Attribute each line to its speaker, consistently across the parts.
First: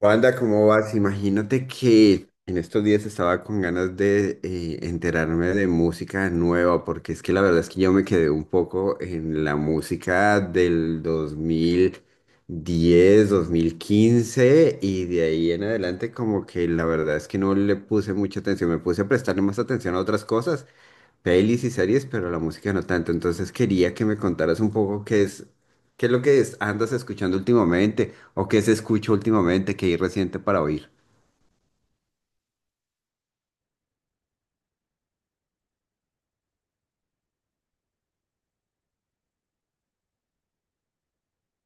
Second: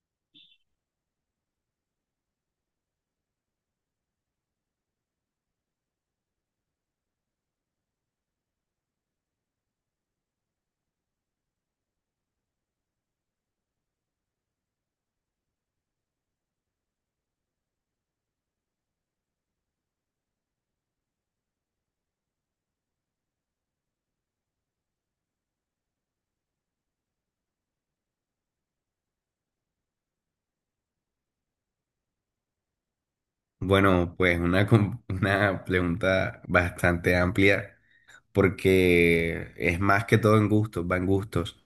Speaker 1: Wanda, ¿cómo vas? Imagínate que en estos días estaba con ganas de enterarme de música nueva, porque es que la verdad es que yo me quedé un poco en la música del dos mil diez, 2015 y de ahí en adelante como que la verdad es que no le puse mucha atención, me puse a prestarle más atención a otras cosas. Pelis y series, pero la música no tanto. Entonces quería que me contaras un poco qué es, andas escuchando últimamente o qué se escucha últimamente, qué hay reciente para oír.
Speaker 2: Bueno, pues una, una pregunta bastante amplia porque es más que todo en gustos, va en gustos.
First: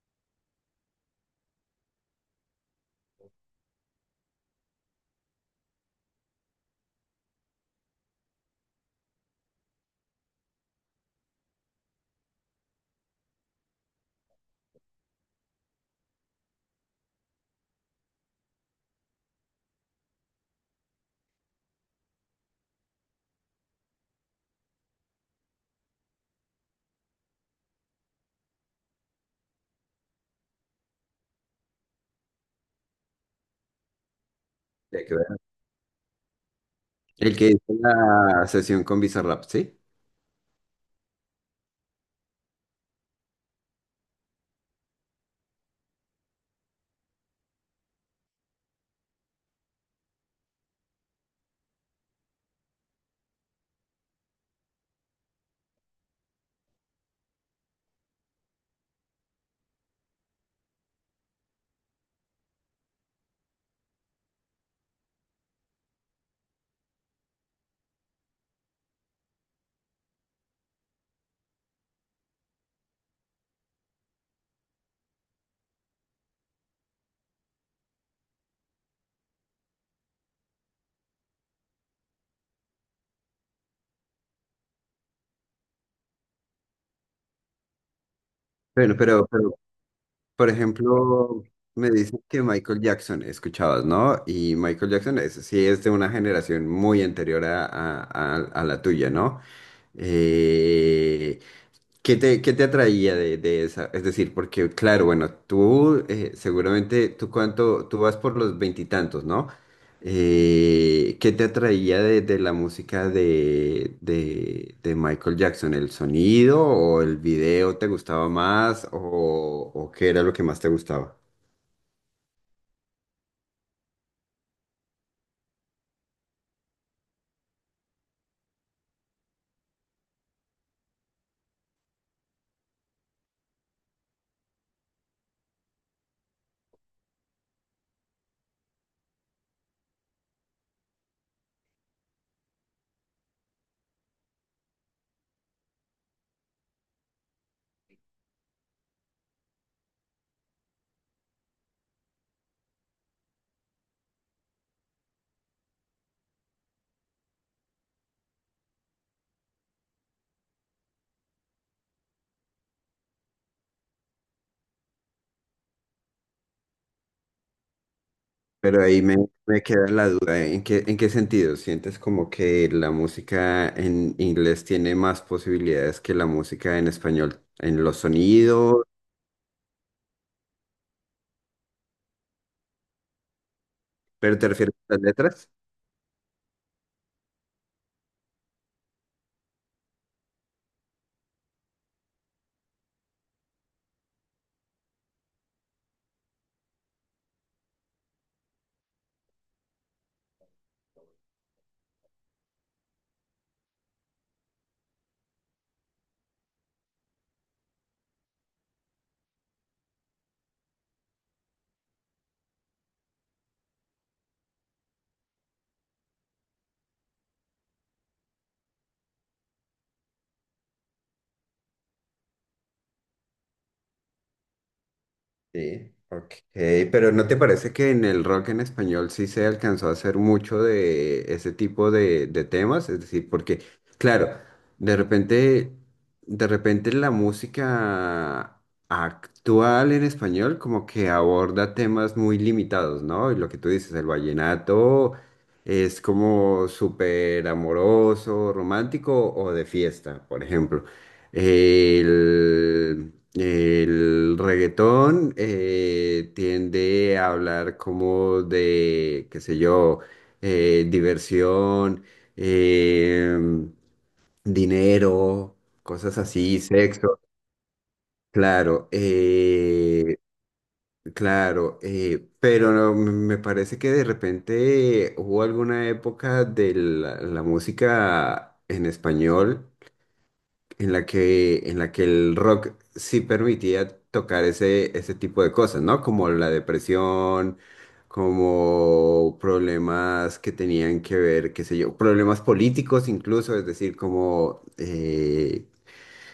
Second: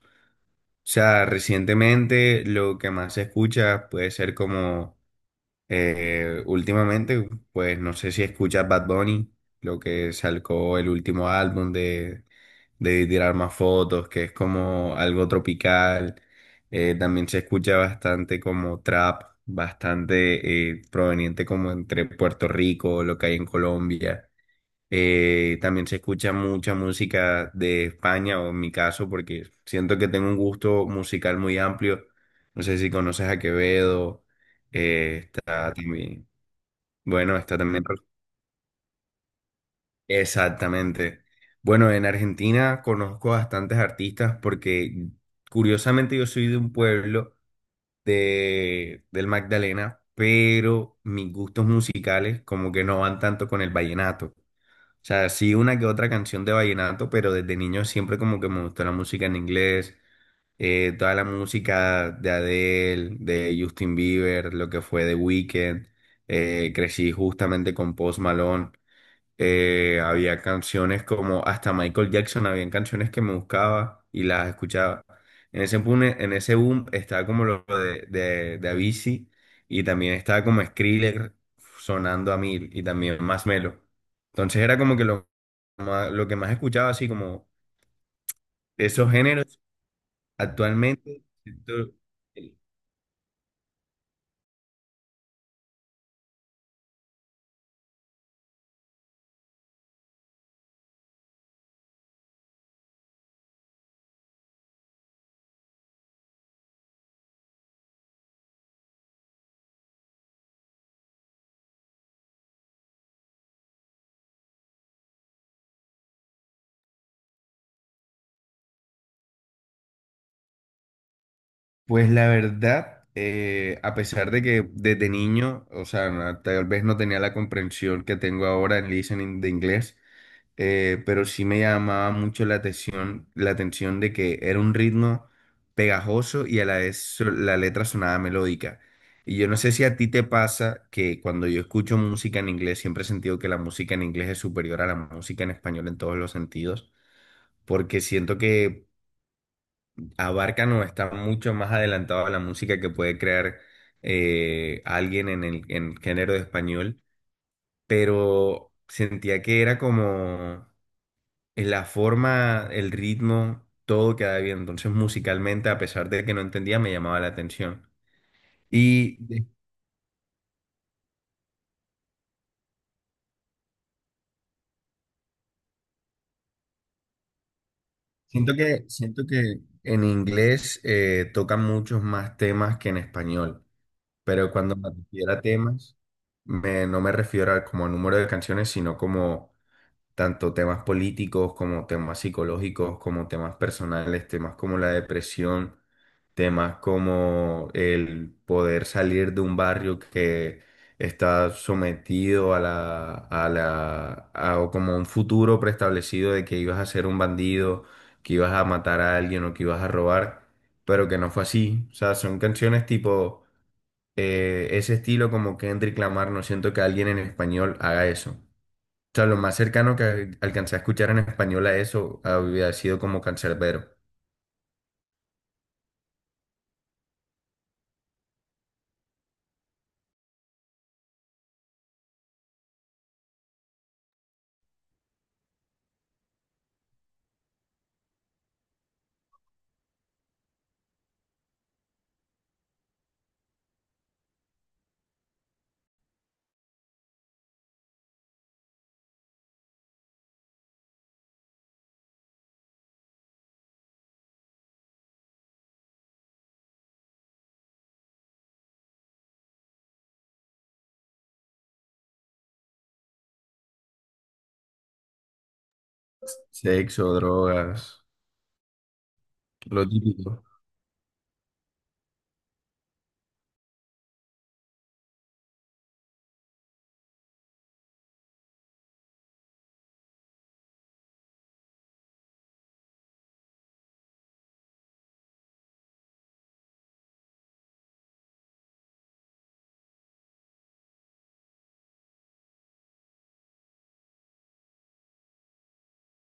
Speaker 2: O sea, recientemente lo que más se escucha puede ser como últimamente, pues no sé si escuchas Bad Bunny, lo que sacó el último álbum de Tirar Más Fotos, que es como algo tropical. También se escucha bastante como trap, bastante proveniente como entre Puerto Rico, lo que hay en Colombia. También se escucha mucha música de España, o en mi caso, porque siento que tengo un gusto musical muy amplio. No sé si conoces a Quevedo,
Speaker 1: Ya que ver.
Speaker 2: está también, bueno,
Speaker 1: El que
Speaker 2: está
Speaker 1: hizo
Speaker 2: también...
Speaker 1: la sesión con Bizarrap, ¿sí?
Speaker 2: Exactamente. Bueno, en Argentina conozco bastantes artistas porque curiosamente yo soy de un pueblo del Magdalena, pero mis gustos musicales como que no van tanto con el vallenato. O sea, sí una que otra canción de vallenato, pero desde niño siempre como que me gustó la música en inglés, toda la música de Adele, de Justin Bieber, lo que fue The Weeknd, crecí justamente con Post Malone. Había canciones como hasta Michael Jackson, habían canciones que me buscaba y las escuchaba. En ese boom estaba como lo de Avicii y también estaba como Skrillex sonando a mil y también más Melo. Entonces era como que lo, lo que más escuchaba, así como
Speaker 1: Bueno,
Speaker 2: esos
Speaker 1: pero, pero,
Speaker 2: géneros
Speaker 1: por
Speaker 2: actualmente.
Speaker 1: ejemplo, me dicen que Michael Jackson escuchabas, ¿no? Y Michael Jackson es, sí es de una generación muy anterior a, a la tuya, ¿no? Eh, ¿qué te, qué te atraía de esa? Es decir, porque claro, bueno, tú seguramente, tú cuánto, tú vas por los veintitantos, ¿no? ¿Qué te atraía de la música de Michael Jackson? ¿El sonido o el video te gustaba más o qué era lo que más te gustaba?
Speaker 2: Pues la verdad, a pesar de que desde niño, o sea, tal vez no tenía la comprensión que tengo ahora en listening de inglés, pero sí me llamaba mucho la atención de que era un ritmo pegajoso y a la vez la letra sonaba melódica. Y yo no sé si a ti te pasa que cuando yo escucho música en inglés, siempre he sentido que la música en inglés es superior a la música en español en todos los sentidos, porque siento que abarcan o están mucho más adelantados a la música que puede crear alguien en el género de español, pero sentía que era como la forma, el ritmo, todo quedaba bien. Entonces, musicalmente, a pesar de que no entendía, me llamaba la atención.
Speaker 1: Pero ahí me,
Speaker 2: Y de-
Speaker 1: me queda la duda, ¿eh? ¿En qué, en qué sentido? ¿Sientes como que la música en inglés tiene más posibilidades que la música en español? ¿En los
Speaker 2: Siento
Speaker 1: sonidos?
Speaker 2: que, siento que en inglés tocan muchos más temas que en español,
Speaker 1: ¿Pero te
Speaker 2: pero
Speaker 1: refieres
Speaker 2: cuando me
Speaker 1: a las
Speaker 2: refiero a
Speaker 1: letras?
Speaker 2: temas, no me refiero a como número de canciones, sino como tanto temas políticos como temas psicológicos, como temas personales, temas como la depresión, temas como el poder salir de un barrio que está sometido a o como un futuro preestablecido de que ibas a ser un bandido, que ibas a matar a alguien o que ibas a robar, pero que no fue así. O sea, son canciones tipo ese estilo como Kendrick Lamar, no siento que alguien en español haga eso. O sea, lo más cercano que alcancé a escuchar en español a eso había sido como cancerbero.
Speaker 1: Sí, ok. Pero ¿no te parece que en el rock en español sí se alcanzó a hacer mucho de ese tipo de temas? Es decir, porque, claro, de repente, de repente la música actual en español como que aborda temas muy limitados, ¿no? Y lo que tú dices, el vallenato es como súper amoroso, romántico o de fiesta, por ejemplo. El reggaetón tiende a hablar como de, qué sé yo, diversión, em, dinero, cosas así,
Speaker 2: Sexo,
Speaker 1: sexo,
Speaker 2: drogas,
Speaker 1: claro,
Speaker 2: lo típico.
Speaker 1: claro, pero no, me parece que de repente hubo alguna época de la música en español en la que el rock sí permitía tocar ese, ese tipo de cosas, ¿no? Como la depresión, como problemas que tenían que ver, qué sé yo, problemas políticos incluso, es decir, como,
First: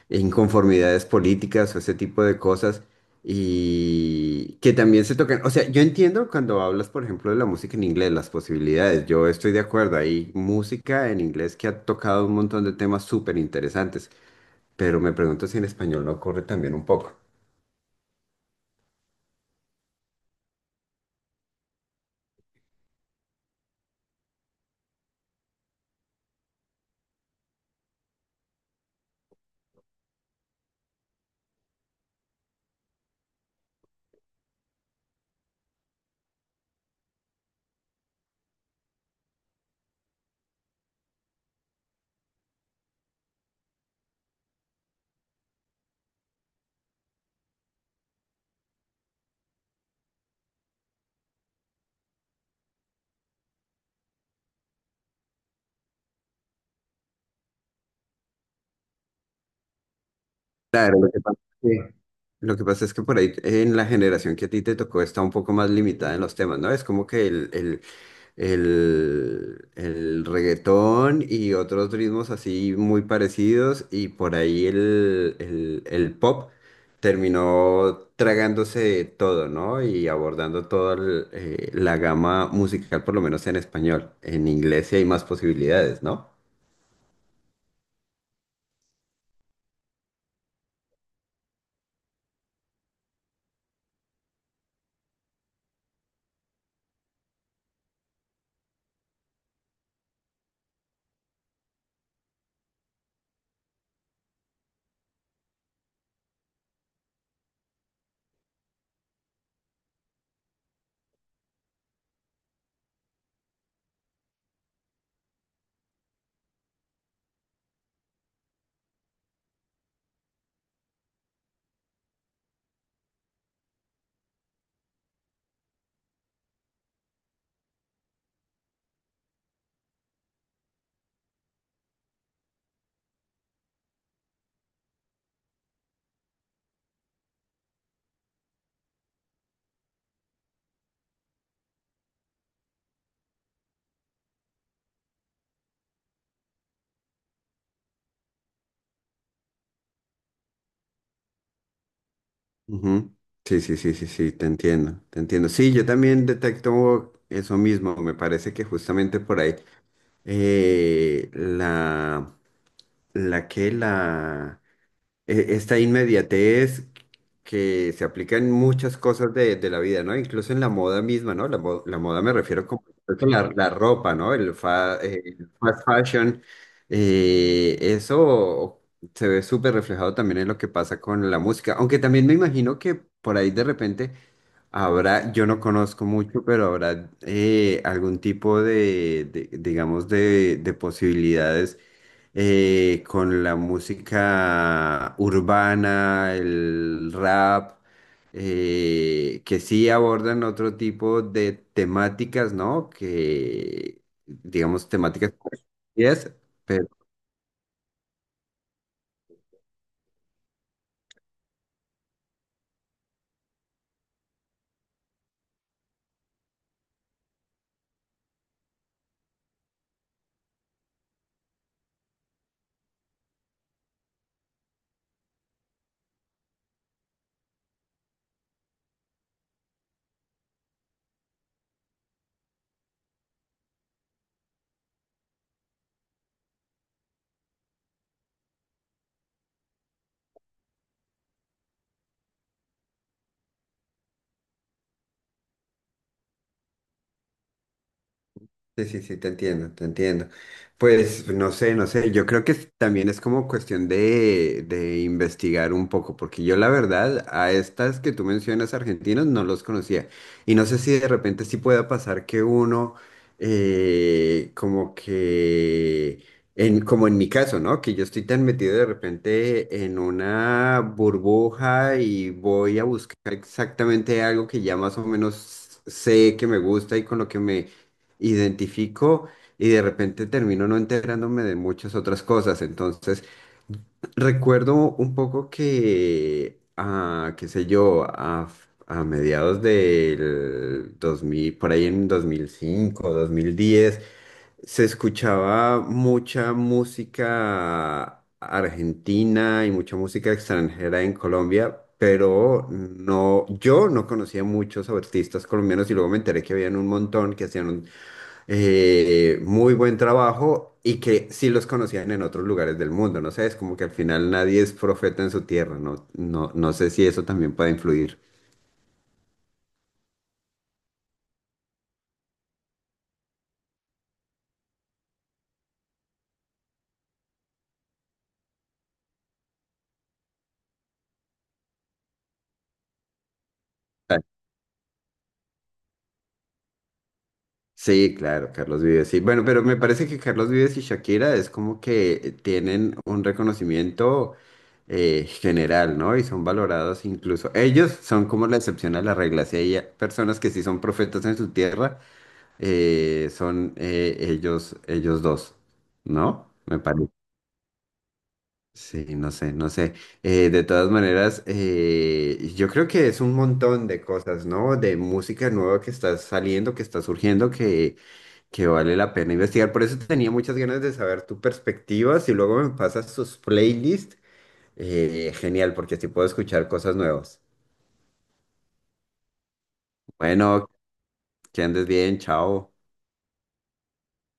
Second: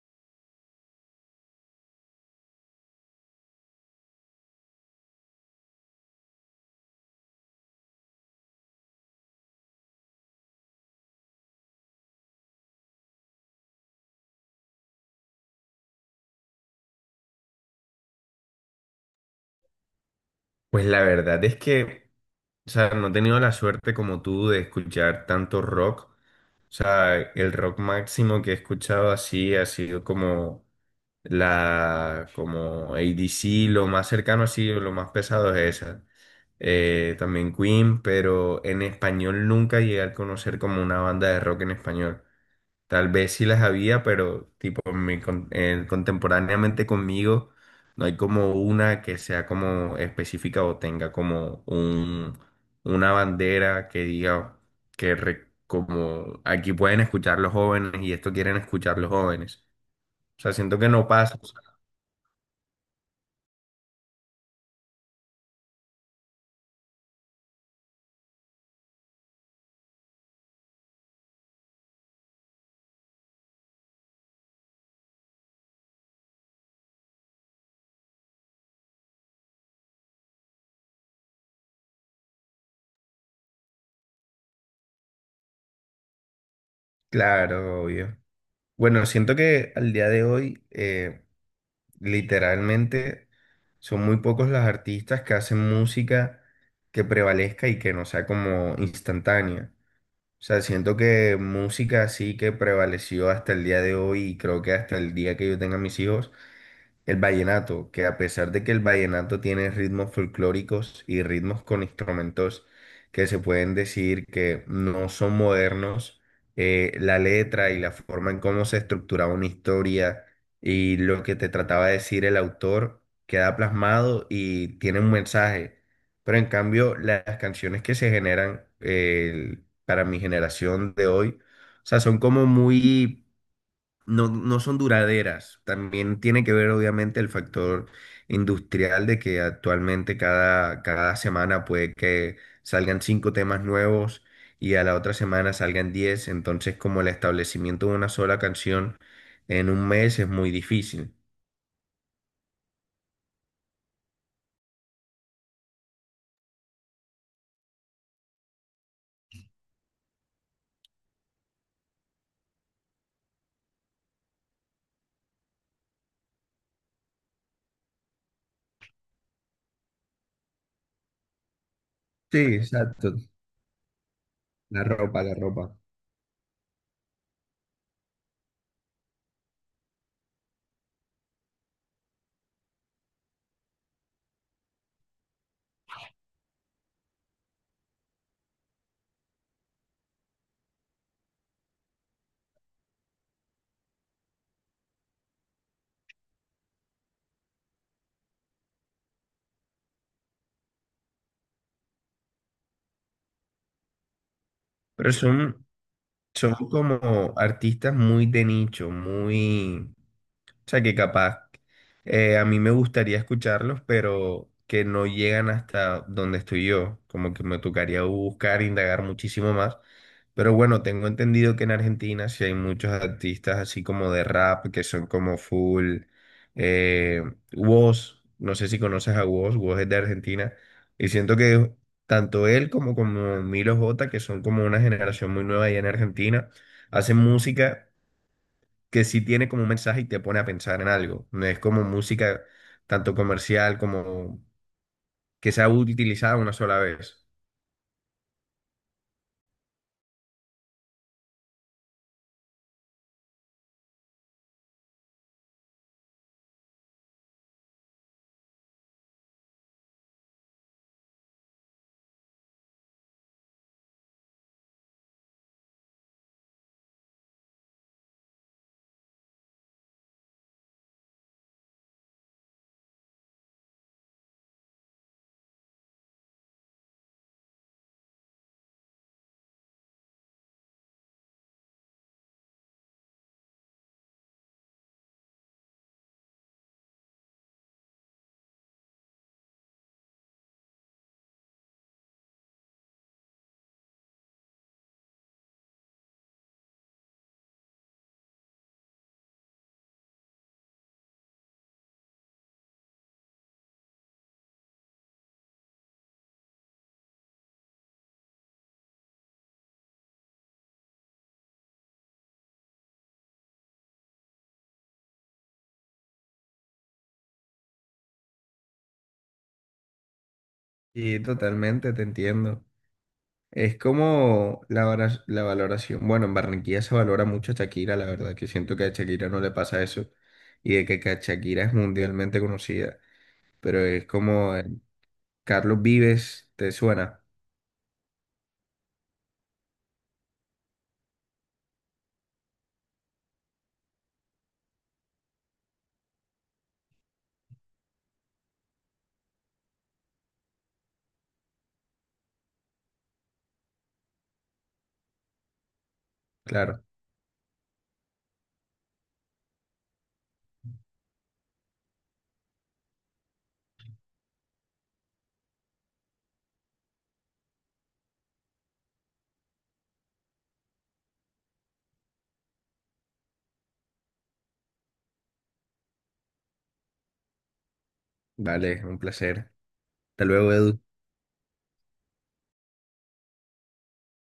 Speaker 1: inconformidades políticas o ese tipo de cosas y que también se tocan. O sea, yo entiendo cuando hablas, por ejemplo, de la música en inglés, las posibilidades, yo estoy de acuerdo, hay música en inglés que ha tocado un montón de temas súper interesantes, pero me pregunto si en español no ocurre también un poco.
Speaker 2: Pues la verdad es que, o sea, no he tenido la suerte como tú de escuchar tanto rock. O sea, el rock máximo que he escuchado así ha sido como la, como ADC lo más cercano así, lo más pesado es esa. También Queen, pero en español nunca llegué a conocer como una banda de rock en español. Tal vez sí las había, pero tipo contemporáneamente conmigo no hay como una que sea como específica o tenga como un, una bandera que diga como aquí pueden escuchar los jóvenes y esto quieren escuchar los jóvenes. O sea, siento que
Speaker 1: Claro,
Speaker 2: no pasa. O sea,
Speaker 1: es que lo que pasa es que por ahí en la generación que a ti te tocó está un poco más limitada en los temas, ¿no? Es como que el reggaetón y otros ritmos así muy parecidos y por ahí el pop terminó tragándose todo, ¿no? Y abordando toda el, la gama musical, por lo menos en español. En inglés sí hay más posibilidades, ¿no?
Speaker 2: claro, obvio. Bueno, siento que al día de hoy, literalmente, son muy pocos los artistas que hacen música que prevalezca y que no sea como instantánea. O sea, siento que música así que prevaleció hasta el día de hoy y creo que hasta el día que yo tenga mis hijos el vallenato, que a pesar de que el vallenato tiene ritmos folclóricos y ritmos con instrumentos que se pueden decir que no son modernos, la letra y la forma en cómo se estructuraba una historia y lo que te trataba de decir el autor queda plasmado y tiene un mensaje. Pero en cambio, las canciones que se generan para mi generación de hoy, o sea, son como muy no, no son duraderas. También tiene que ver, obviamente, el factor industrial de que actualmente cada semana puede que salgan 5 temas nuevos y a la otra semana salgan 10. Entonces, como el establecimiento de una sola canción en un mes es muy difícil.
Speaker 1: Ujú. Sí, sí, sí, sí, sí, te entiendo, te entiendo. Sí, yo también detecto eso mismo, me parece que justamente por ahí la, la que la, e- esta inmediatez que se aplica en muchas cosas de la vida, ¿no? Incluso en la moda misma, ¿no? La moda me
Speaker 2: Sí,
Speaker 1: refiero como
Speaker 2: exacto.
Speaker 1: creo que la ropa, ¿no?
Speaker 2: La ropa, la
Speaker 1: El
Speaker 2: ropa.
Speaker 1: fast fashion, eso se ve súper reflejado también en lo que pasa con la música, aunque también me imagino que por ahí de repente habrá, yo no conozco mucho, pero habrá algún tipo de, digamos, de posibilidades con la música urbana, el rap, que sí abordan otro tipo de temáticas, ¿no? Que, digamos,
Speaker 2: Pero
Speaker 1: temáticas.
Speaker 2: son,
Speaker 1: Yes,
Speaker 2: son como artistas muy de nicho, muy... O sea, que capaz a mí me gustaría escucharlos, pero que no llegan hasta donde estoy yo. Como que me tocaría buscar, indagar muchísimo más. Pero bueno, tengo entendido que en Argentina sí hay muchos artistas así como de rap, que son como full. Eh, Wos, no sé si conoces a Wos, Wos es de Argentina. Y siento que tanto él como, como Milo J, que son como una generación muy nueva allá en Argentina, hacen música que sí tiene como un mensaje y te pone a pensar en algo. No es como música tanto comercial como que sea utilizada una sola vez.
Speaker 1: sí, sí, sí, te entiendo, te entiendo. Pues no sé, no sé, yo creo que también es como cuestión de investigar un poco, porque yo la verdad a estas que tú mencionas argentinos no los conocía. Y no sé si de repente sí pueda pasar que uno, como que, en, como en mi caso, ¿no? Que yo estoy tan metido de repente en una burbuja y voy a buscar exactamente algo que ya más o menos sé que me gusta y con lo que me identifico y de repente termino no enterándome de muchas otras cosas. Entonces, recuerdo un poco que, ah, qué sé yo, a mediados del 2000 por ahí en dos mil cinco 2010 se escuchaba mucha música argentina y mucha música extranjera en Colombia, pero no, yo no conocía muchos artistas colombianos y luego me enteré que habían un montón que hacían muy buen trabajo y que sí los conocían en otros lugares del mundo, no sé, es como que al final nadie es profeta en su tierra, no, no, no sé si eso también puede influir.
Speaker 2: Y totalmente te entiendo. Es como la valoración. Bueno, en Barranquilla se valora mucho a Shakira, la verdad, que siento que a Shakira no le pasa eso y de que Shakira es mundialmente conocida. Pero es
Speaker 1: Ah,
Speaker 2: como Carlos Vives, ¿te suena?
Speaker 1: sí, claro, Carlos Vives, sí. Bueno, pero me parece que Carlos Vives y Shakira es como que tienen un reconocimiento general, ¿no? Y son valorados incluso. Ellos son como la excepción a la regla. Si hay personas que sí son profetas en su tierra, son ellos, ellos dos, ¿no? Me
Speaker 2: Claro.
Speaker 1: parece. Sí, no sé, no sé. De todas maneras, yo creo que es un montón de cosas, ¿no? De música nueva que está saliendo, que está surgiendo, que vale la pena investigar. Por eso tenía muchas ganas de saber tu perspectiva. Si luego me pasas tus playlists, genial, porque así puedo escuchar cosas nuevas.
Speaker 2: Vale, un placer. Hasta luego,
Speaker 1: Bueno,
Speaker 2: Edu.
Speaker 1: que andes bien, chao.